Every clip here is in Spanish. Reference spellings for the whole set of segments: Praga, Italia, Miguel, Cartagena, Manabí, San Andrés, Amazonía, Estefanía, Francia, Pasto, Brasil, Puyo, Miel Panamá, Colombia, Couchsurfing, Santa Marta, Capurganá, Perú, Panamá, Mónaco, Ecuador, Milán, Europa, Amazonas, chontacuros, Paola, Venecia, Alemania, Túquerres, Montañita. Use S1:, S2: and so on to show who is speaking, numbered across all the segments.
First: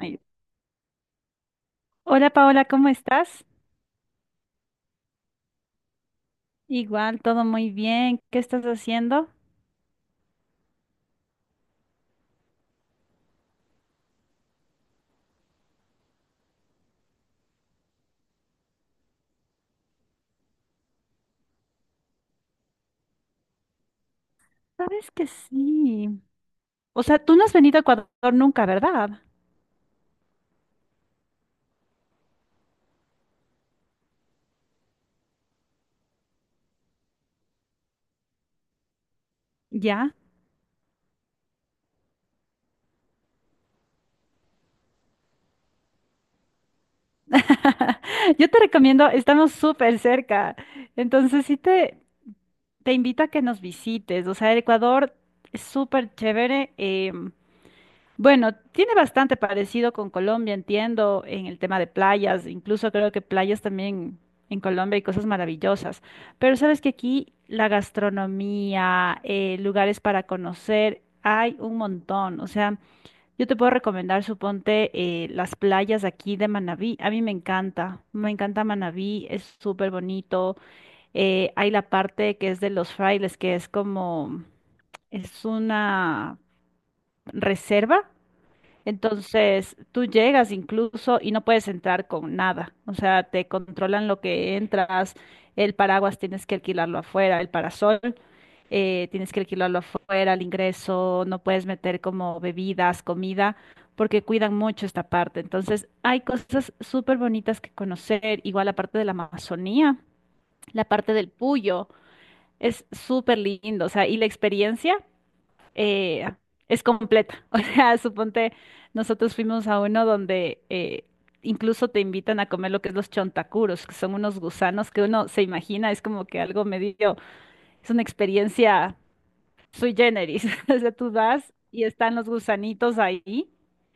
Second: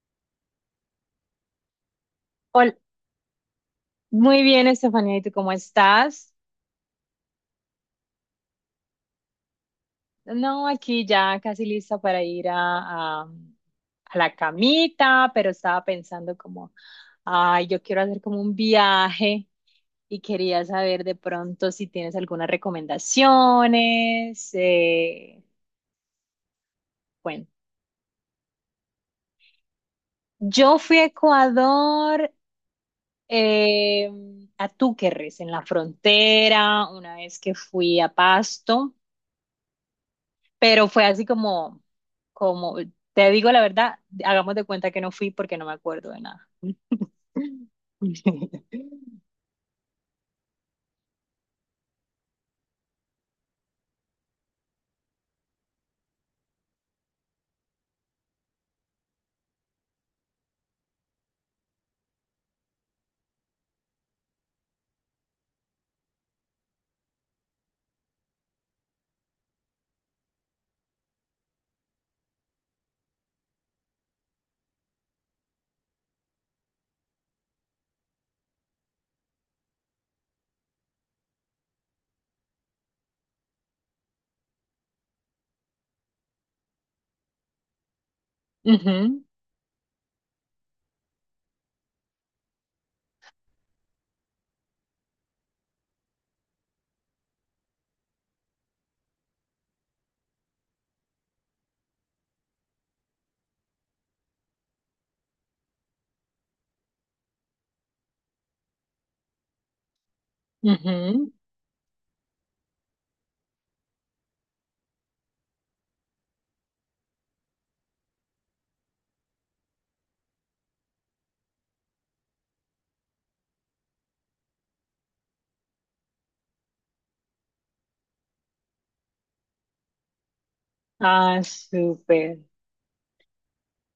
S1: Ay, hola Paola,
S2: Hola,
S1: ¿cómo estás?
S2: muy bien, Estefanía, ¿y tú cómo estás?
S1: Igual, todo muy bien. ¿Qué estás haciendo?
S2: No, aquí ya casi lista para ir a la camita, pero estaba pensando como, ay, yo quiero hacer como un viaje y quería saber de pronto si tienes algunas recomendaciones.
S1: Sabes que sí. O sea, tú no
S2: Bueno,
S1: has venido a Ecuador nunca, ¿verdad?
S2: yo fui a Ecuador, eh, a Túquerres, en la frontera, una vez que fui a Pasto.
S1: Ya.
S2: Pero fue así como, te digo la verdad, hagamos de cuenta que no fui porque no me acuerdo de nada.
S1: Yo te recomiendo, estamos súper cerca. Entonces sí te invito a que nos visites. O sea, el Ecuador es súper chévere. Bueno, tiene bastante parecido con Colombia, entiendo, en el tema de playas. Incluso creo que playas también en Colombia hay cosas maravillosas. Pero sabes que aquí la gastronomía, lugares para conocer, hay un montón. O sea, yo te puedo recomendar, suponte, las playas aquí de Manabí. A mí me encanta Manabí, es súper bonito. Hay la parte que es de los frailes, que es como, es una reserva.
S2: Ujú,
S1: Entonces, tú llegas incluso y no puedes entrar con nada. O sea, te controlan lo que entras, el paraguas tienes que alquilarlo afuera, el parasol tienes que alquilarlo afuera. El ingreso, no puedes meter como bebidas, comida, porque cuidan mucho esta parte. Entonces, hay cosas súper bonitas que conocer, igual la parte de la Amazonía, la parte del
S2: ujú.
S1: Puyo, es súper lindo. O sea, y la experiencia eh, es completa. O sea, suponte, nosotros fuimos a uno donde incluso te invitan a comer lo que es los chontacuros, que son unos gusanos que uno se imagina, es como que algo medio, es una experiencia sui generis. O sea, tú
S2: Ah,
S1: vas y están los
S2: súper.
S1: gusanitos ahí,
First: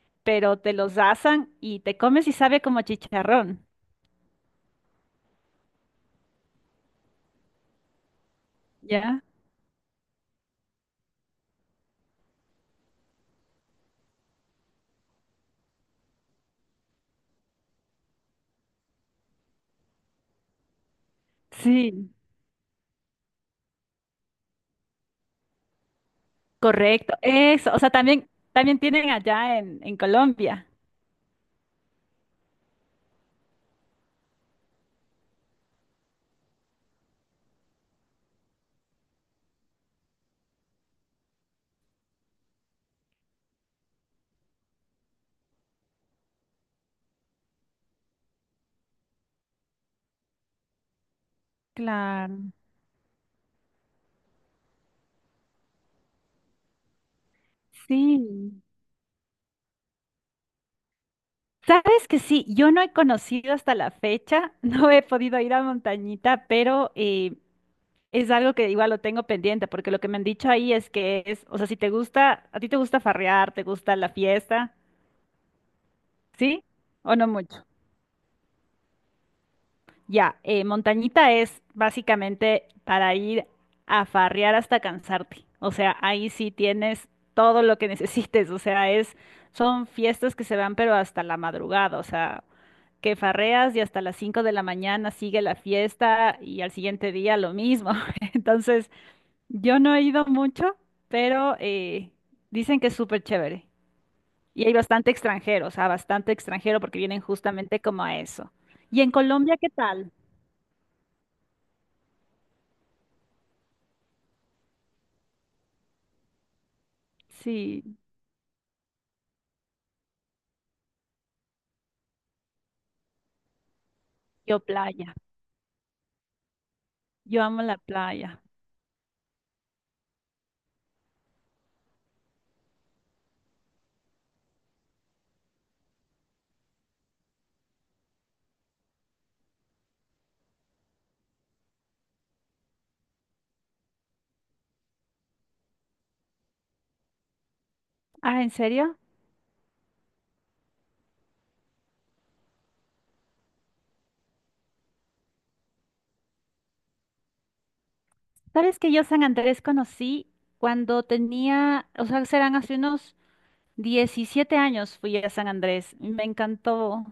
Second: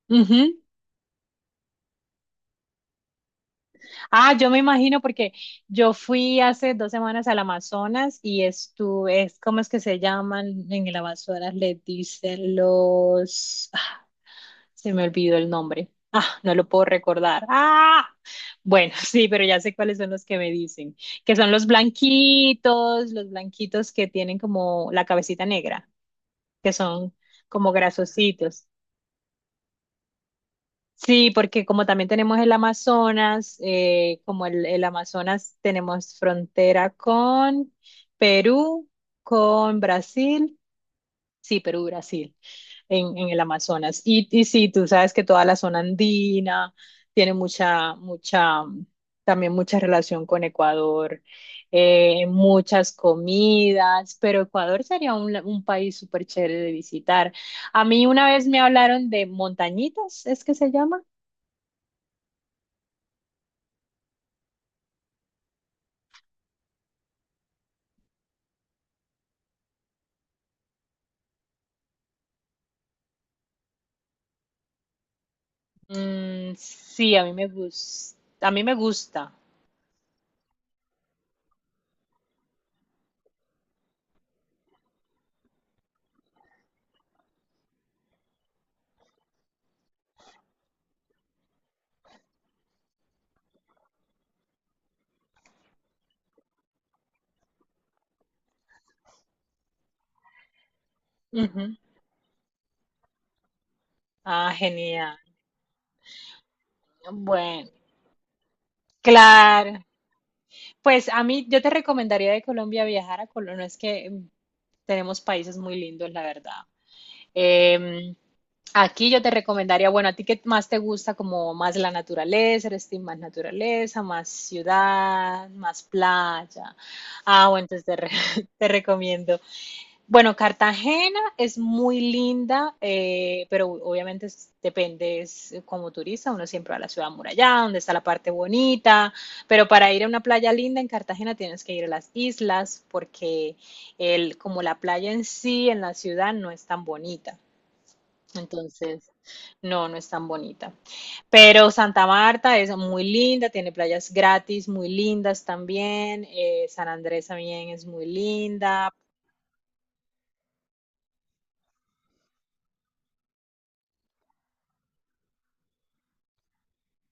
S2: Ujú.
S1: pero te los asan y te comes y sabe como a chicharrón.
S2: Ah, yo me imagino porque yo fui hace 2 semanas al Amazonas y estuve,
S1: ¿Ya?
S2: es, ¿cómo es que se llaman en el Amazonas? Les dicen los... Se me olvidó el nombre. Ah, no lo puedo recordar. Ah, bueno, sí, pero ya sé cuáles son los que me dicen, que son
S1: Sí,
S2: los blanquitos que tienen como la cabecita negra, que son
S1: correcto.
S2: como
S1: Eso, o sea, también,
S2: grasositos.
S1: también tienen allá en Colombia.
S2: Sí, porque como también tenemos el Amazonas, como el Amazonas tenemos frontera con Perú, con Brasil, sí, Perú, Brasil. En el Amazonas. Y sí, tú sabes que toda la zona andina tiene mucha, también mucha relación con Ecuador,
S1: Claro.
S2: muchas comidas, pero Ecuador sería un país súper chévere de visitar. A mí
S1: Sí.
S2: una vez me hablaron de montañitas, ¿es que se llama?
S1: Sabes que sí, yo no he conocido hasta la fecha, no he podido ir a Montañita, pero es algo que igual lo tengo pendiente, porque lo que me han dicho ahí es que es, o sea, si te gusta, a ti te gusta farrear, te gusta la fiesta.
S2: Mm,
S1: ¿Sí? ¿O
S2: sí, a
S1: no
S2: mí me
S1: mucho?
S2: gusta, a mí me gusta.
S1: Ya, montañita es básicamente para ir a farrear hasta cansarte. O sea, ahí sí tienes todo lo que necesites. O sea, son fiestas que se van pero hasta la madrugada. O sea, que farreas y hasta las 5 de la mañana sigue la fiesta y al siguiente día lo mismo. Entonces, yo no he ido mucho, pero
S2: Ujú.
S1: dicen que es súper chévere.
S2: Ah,
S1: Y hay bastante
S2: genial.
S1: extranjero, o sea, bastante extranjero porque vienen
S2: Bueno,
S1: justamente como a eso. ¿Y en Colombia qué
S2: claro.
S1: tal?
S2: Pues a mí, yo te recomendaría de Colombia viajar a Colombia. No es que tenemos países muy lindos, la verdad.
S1: Sí,
S2: Eh, aquí yo te recomendaría, bueno, a ti qué más te gusta, como más la naturaleza, eres team más naturaleza, más
S1: yo playa.
S2: ciudad, más playa.
S1: Yo
S2: Ah,
S1: amo
S2: bueno,
S1: la
S2: entonces
S1: playa.
S2: te recomiendo bueno, Cartagena es muy linda, pero obviamente es- depende, es como turista, uno siempre va a la ciudad amurallada, donde está la parte bonita, pero para ir a una playa linda en Cartagena tienes que ir a las islas, porque el, como la playa en sí, en la ciudad, no es tan bonita.
S1: Ah, ¿en serio?
S2: Entonces, no es tan bonita. Pero Santa Marta es muy linda, tiene playas gratis muy lindas también. Eh, San Andrés también es muy
S1: ¿Sabes que
S2: linda.
S1: yo San Andrés conocí cuando tenía, o sea, serán hace unos 17 años fui a San Andrés? Y me encantó.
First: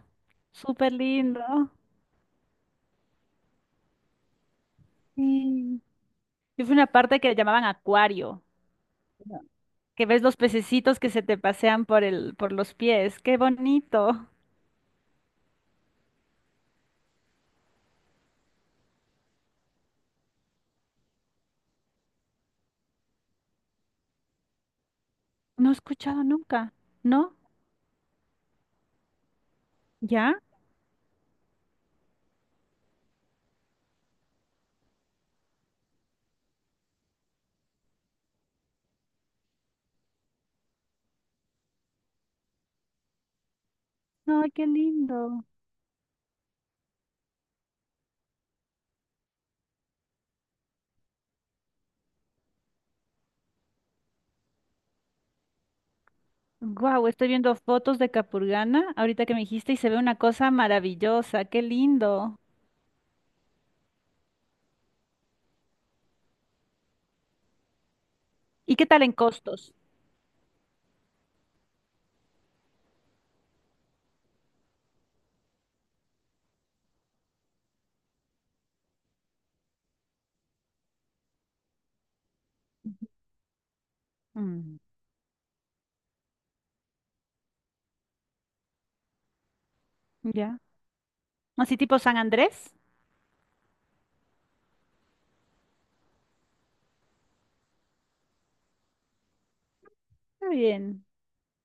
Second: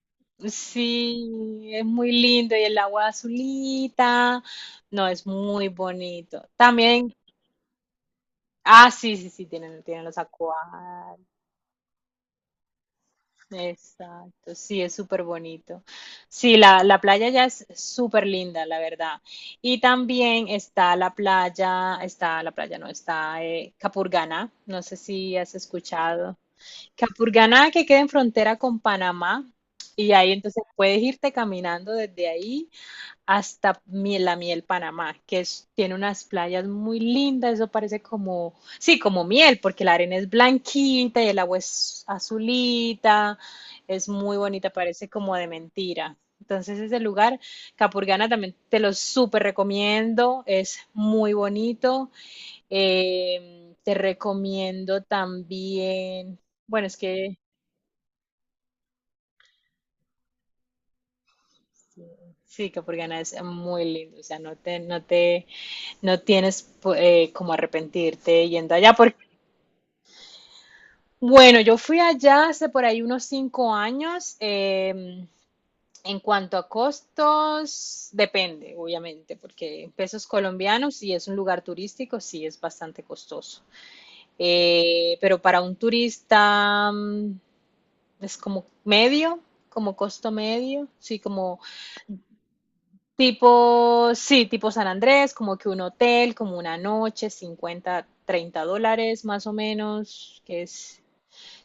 S1: Súper lindo.
S2: Sí, es muy lindo y el agua azulita. No, es muy
S1: Sí.
S2: bonito.
S1: Yo fui a una
S2: También,
S1: parte que llamaban acuario,
S2: ah, sí, tienen
S1: que
S2: los
S1: ves los pececitos que
S2: acuarios.
S1: se te pasean por los pies. ¡Qué bonito!
S2: Exacto, sí, es súper bonito. Sí, la playa ya es súper linda, la verdad. Y también está la playa, no, está Capurganá. No sé si has
S1: No he escuchado
S2: escuchado.
S1: nunca, ¿no?
S2: Capurganá que queda en frontera con Panamá. Y ahí
S1: ¿Ya?
S2: entonces puedes irte caminando desde ahí la Miel Panamá, que es- tiene unas playas muy lindas, eso parece como, sí, como miel, porque la arena es blanquita y el agua es azulita, es muy
S1: Ay, qué
S2: bonita, parece como
S1: lindo.
S2: de mentira. Entonces ese lugar, Capurganá, también te lo súper recomiendo, es muy bonito. Te recomiendo también, bueno, es
S1: Wow, estoy
S2: que
S1: viendo fotos de Capurganá ahorita que me dijiste y se ve una cosa maravillosa, qué
S2: sí,
S1: lindo.
S2: sí, Capurganá es muy lindo, o sea, no te No tienes pues, como arrepentirte yendo
S1: ¿Y qué
S2: allá.
S1: tal en
S2: Porque,
S1: costos?
S2: bueno, yo fui allá hace por ahí unos 5 años. En cuanto a costos, depende, obviamente, porque en pesos colombianos, si es un lugar turístico, sí es bastante costoso.
S1: Mm,
S2: Pero para un turista es como medio, como costo
S1: ya.
S2: medio, sí, como
S1: Así tipo San Andrés.
S2: Tipo, sí, tipo San Andrés, como que un hotel, como una noche, $50 $30 más o menos,
S1: Está
S2: que es
S1: bien,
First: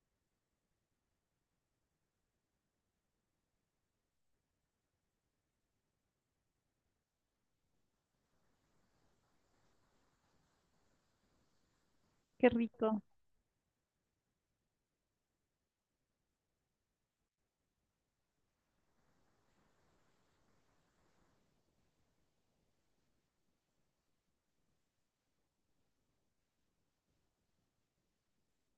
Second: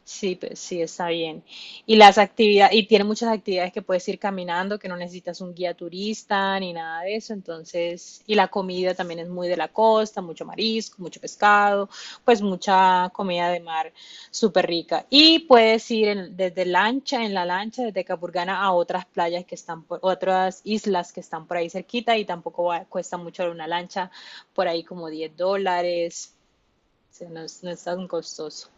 S2: Sí, pues sí, está bien. Y las actividades, y tiene muchas actividades que puedes ir caminando, que no necesitas un guía turista ni nada de eso. Entonces, y la comida también es muy de la costa, mucho marisco, mucho pescado, pues
S1: qué rico.
S2: mucha comida de mar súper rica. Y puedes ir desde lancha, en la lancha, desde Capurganá a otras playas que están por, otras islas que están por ahí cerquita y tampoco va- cuesta mucho una lancha, por ahí como $10. O sea, no es, no es tan costoso.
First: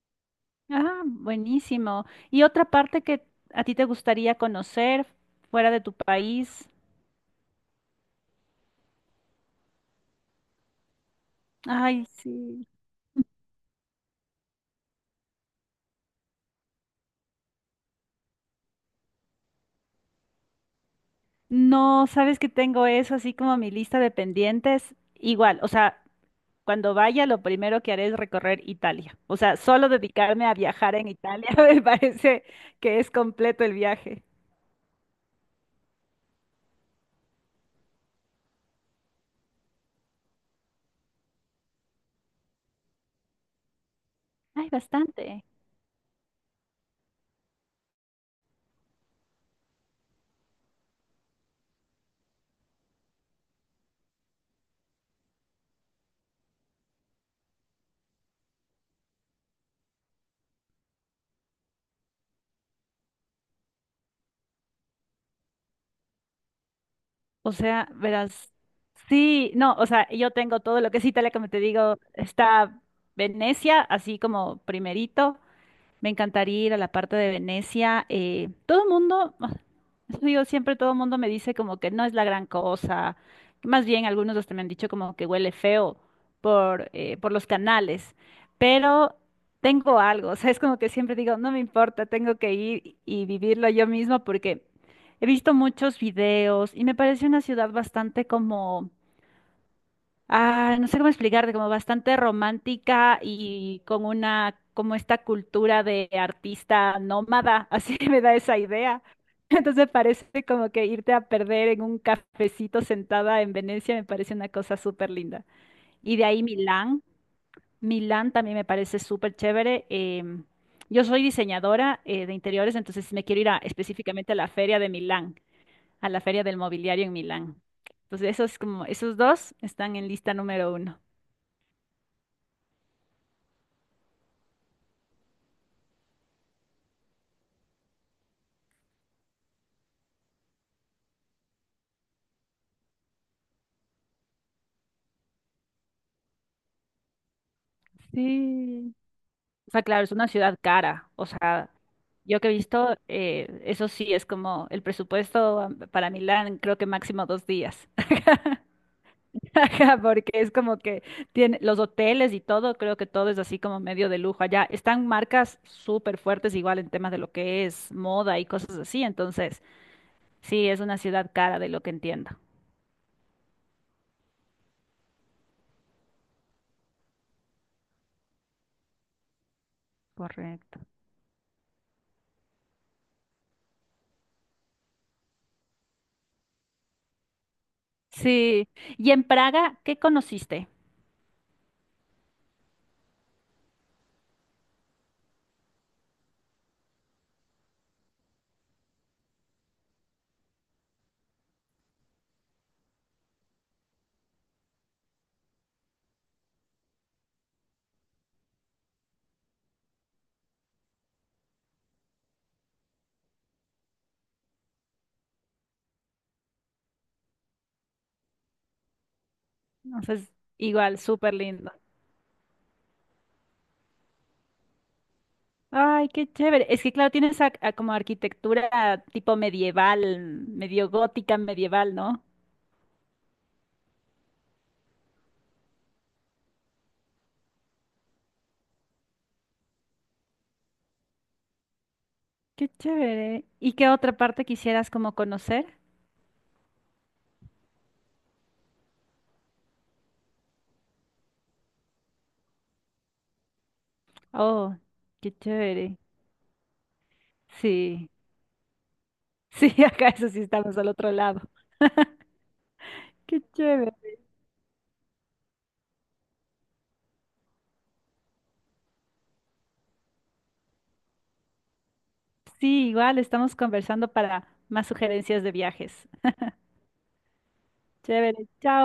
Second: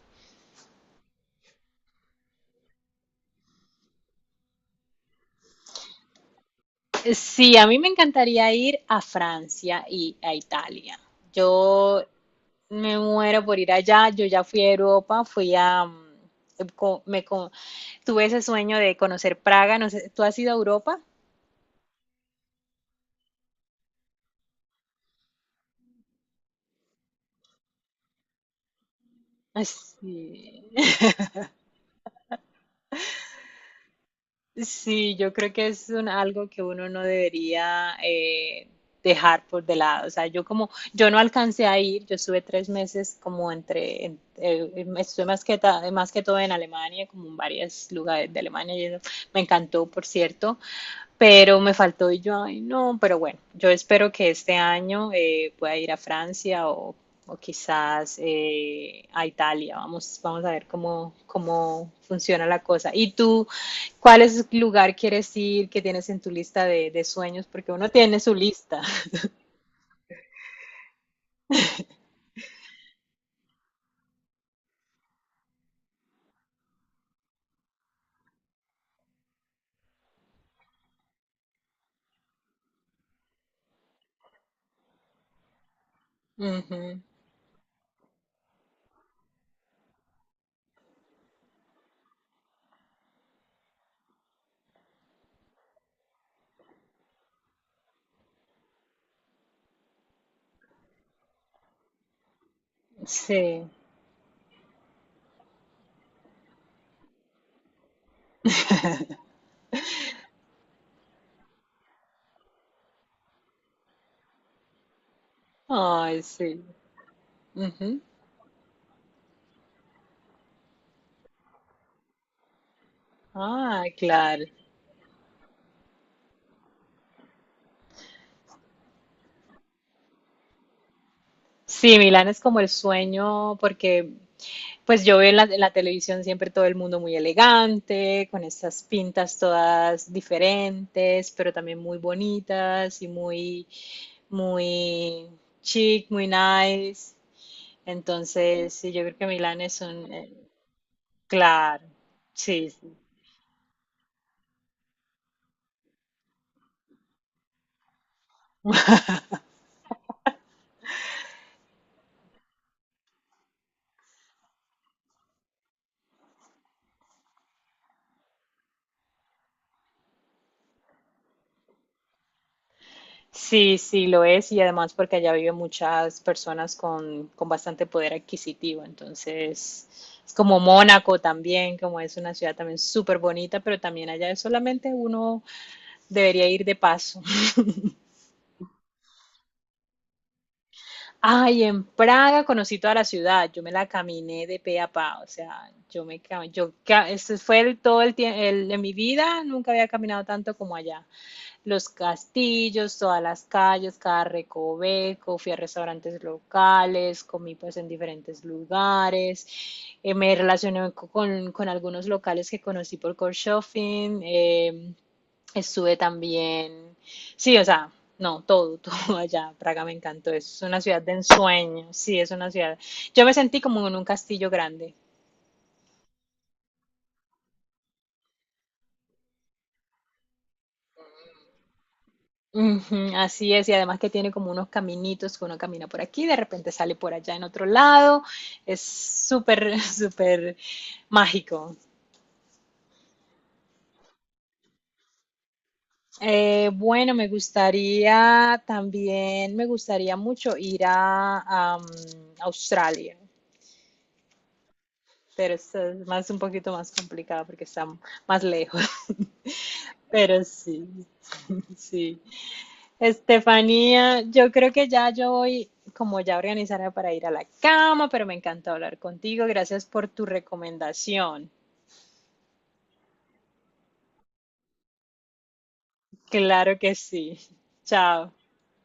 S1: Ah, buenísimo. ¿Y otra parte que a ti te gustaría conocer fuera de tu país?
S2: Sí, a mí me encantaría ir a Francia y a Italia. Yo
S1: Ay, sí.
S2: me muero por ir allá. Yo ya fui a Europa, fui a... tuve ese sueño de conocer Praga. No sé, ¿tú has ido a Europa?
S1: No, sabes que tengo eso así como mi lista de pendientes. Igual, o sea, cuando vaya, lo primero que haré es recorrer Italia. O sea,
S2: Ay,
S1: solo dedicarme a
S2: sí.
S1: viajar en Italia me parece que es completo el viaje.
S2: Sí, yo creo que es algo que uno no debería dejar por de lado. O sea, yo no alcancé a ir, yo estuve 3 meses como
S1: Ay,
S2: estuve más
S1: bastante.
S2: más que todo en Alemania, como en varios lugares de Alemania, y eso me encantó, por cierto, pero me faltó y yo, ay, no, pero bueno, yo espero que este año pueda ir a Francia o quizás a Italia. Vamos, vamos a ver cómo funciona la cosa. ¿Y tú, cuál es el lugar quieres ir que tienes en tu lista de sueños?
S1: O
S2: Porque uno
S1: sea,
S2: tiene su
S1: verás,
S2: lista.
S1: sí, no, o sea, yo tengo todo lo que es Italia, como te digo, está Venecia, así como primerito. Me encantaría ir a la parte de Venecia. Todo el mundo, ah, eso digo, siempre todo el mundo me dice como que no es la gran cosa. Más bien algunos hasta me han dicho como que huele feo por,
S2: Ujú,
S1: eh, por los canales. Pero tengo algo, o sea, es como que siempre digo, no me importa, tengo que ir y vivirlo yo misma porque he visto muchos videos y me parece una ciudad bastante como. Ah, no sé cómo explicarte, como bastante romántica
S2: sí.
S1: y con una, como esta cultura de artista nómada, así me da esa idea. Entonces parece como que irte a perder en un cafecito sentada en Venecia me parece una cosa súper linda. Y
S2: Ay,
S1: de ahí
S2: sí.
S1: Milán.
S2: Ujú.
S1: Milán también me parece súper chévere. Yo soy diseñadora de interiores, entonces me quiero ir
S2: Ah,
S1: específicamente a
S2: claro.
S1: la feria de Milán, a la feria del mobiliario en Milán. Entonces esos como, esos dos están en lista número uno.
S2: Sí, Milán es como el sueño porque pues yo veo en televisión siempre todo el mundo muy elegante, con estas pintas todas diferentes, pero también muy bonitas y muy chic, muy nice. Entonces, sí,
S1: Sí.
S2: yo creo que Milán
S1: O
S2: es
S1: sea, claro,
S2: un,
S1: es una ciudad cara. O sea,
S2: claro,
S1: yo que he
S2: sí,
S1: visto, eso sí, es como el presupuesto para Milán, creo que máximo 2 días. Ajá. Porque es como que tiene los hoteles y todo, creo que todo es así como medio de lujo allá. Están marcas súper fuertes igual en temas de lo que es moda y cosas así. Entonces, sí, es una ciudad cara de lo que entiendo.
S2: sí lo es y además porque allá viven muchas personas con bastante poder adquisitivo, entonces es como
S1: Correcto.
S2: Mónaco también, como es una ciudad también súper bonita, pero también allá es solamente uno Debería ir de paso.
S1: Sí. ¿Y en Praga qué conociste?
S2: Ay, en Praga conocí toda la ciudad, yo me la caminé de pe a pa, o sea, yo me cam- yo ca- ese fue el, todo el tiempo de mi vida, nunca había caminado tanto como allá. Los castillos, todas las calles, cada recoveco, fui a restaurantes locales, comí pues en diferentes lugares, con algunos locales que conocí por Couchsurfing, estuve también, sí, o sea, no, todo, todo allá, Praga me
S1: Entonces,
S2: encantó, es una
S1: igual,
S2: ciudad de
S1: súper lindo.
S2: ensueño, sí, es una ciudad. Yo me sentí como en un castillo grande.
S1: Ay, qué chévere. Es que claro, tienes a como arquitectura tipo medieval, medio gótica medieval, ¿no?
S2: Ujú, así es, y además que tiene como unos caminitos que uno camina por aquí, de repente sale por allá en otro lado, es súper, súper mágico.
S1: Qué chévere. ¿Y qué otra parte quisieras como conocer?
S2: Bueno, me gustaría también, me gustaría mucho ir a, am, Australia.
S1: Oh, qué
S2: Pero es
S1: chévere.
S2: más un poquito más complicado porque está
S1: Sí,
S2: más lejos.
S1: sí, acá eso sí
S2: Pero
S1: estamos
S2: sí,
S1: al otro lado.
S2: sí.
S1: Qué chévere.
S2: Estefanía, yo creo que ya yo voy como ya organizada para ir a la cama, pero me encantó hablar contigo. Gracias por tu recomendación.
S1: Sí, igual estamos conversando para más sugerencias de viajes.
S2: Claro que sí. Chao.
S1: Chévere. Chao.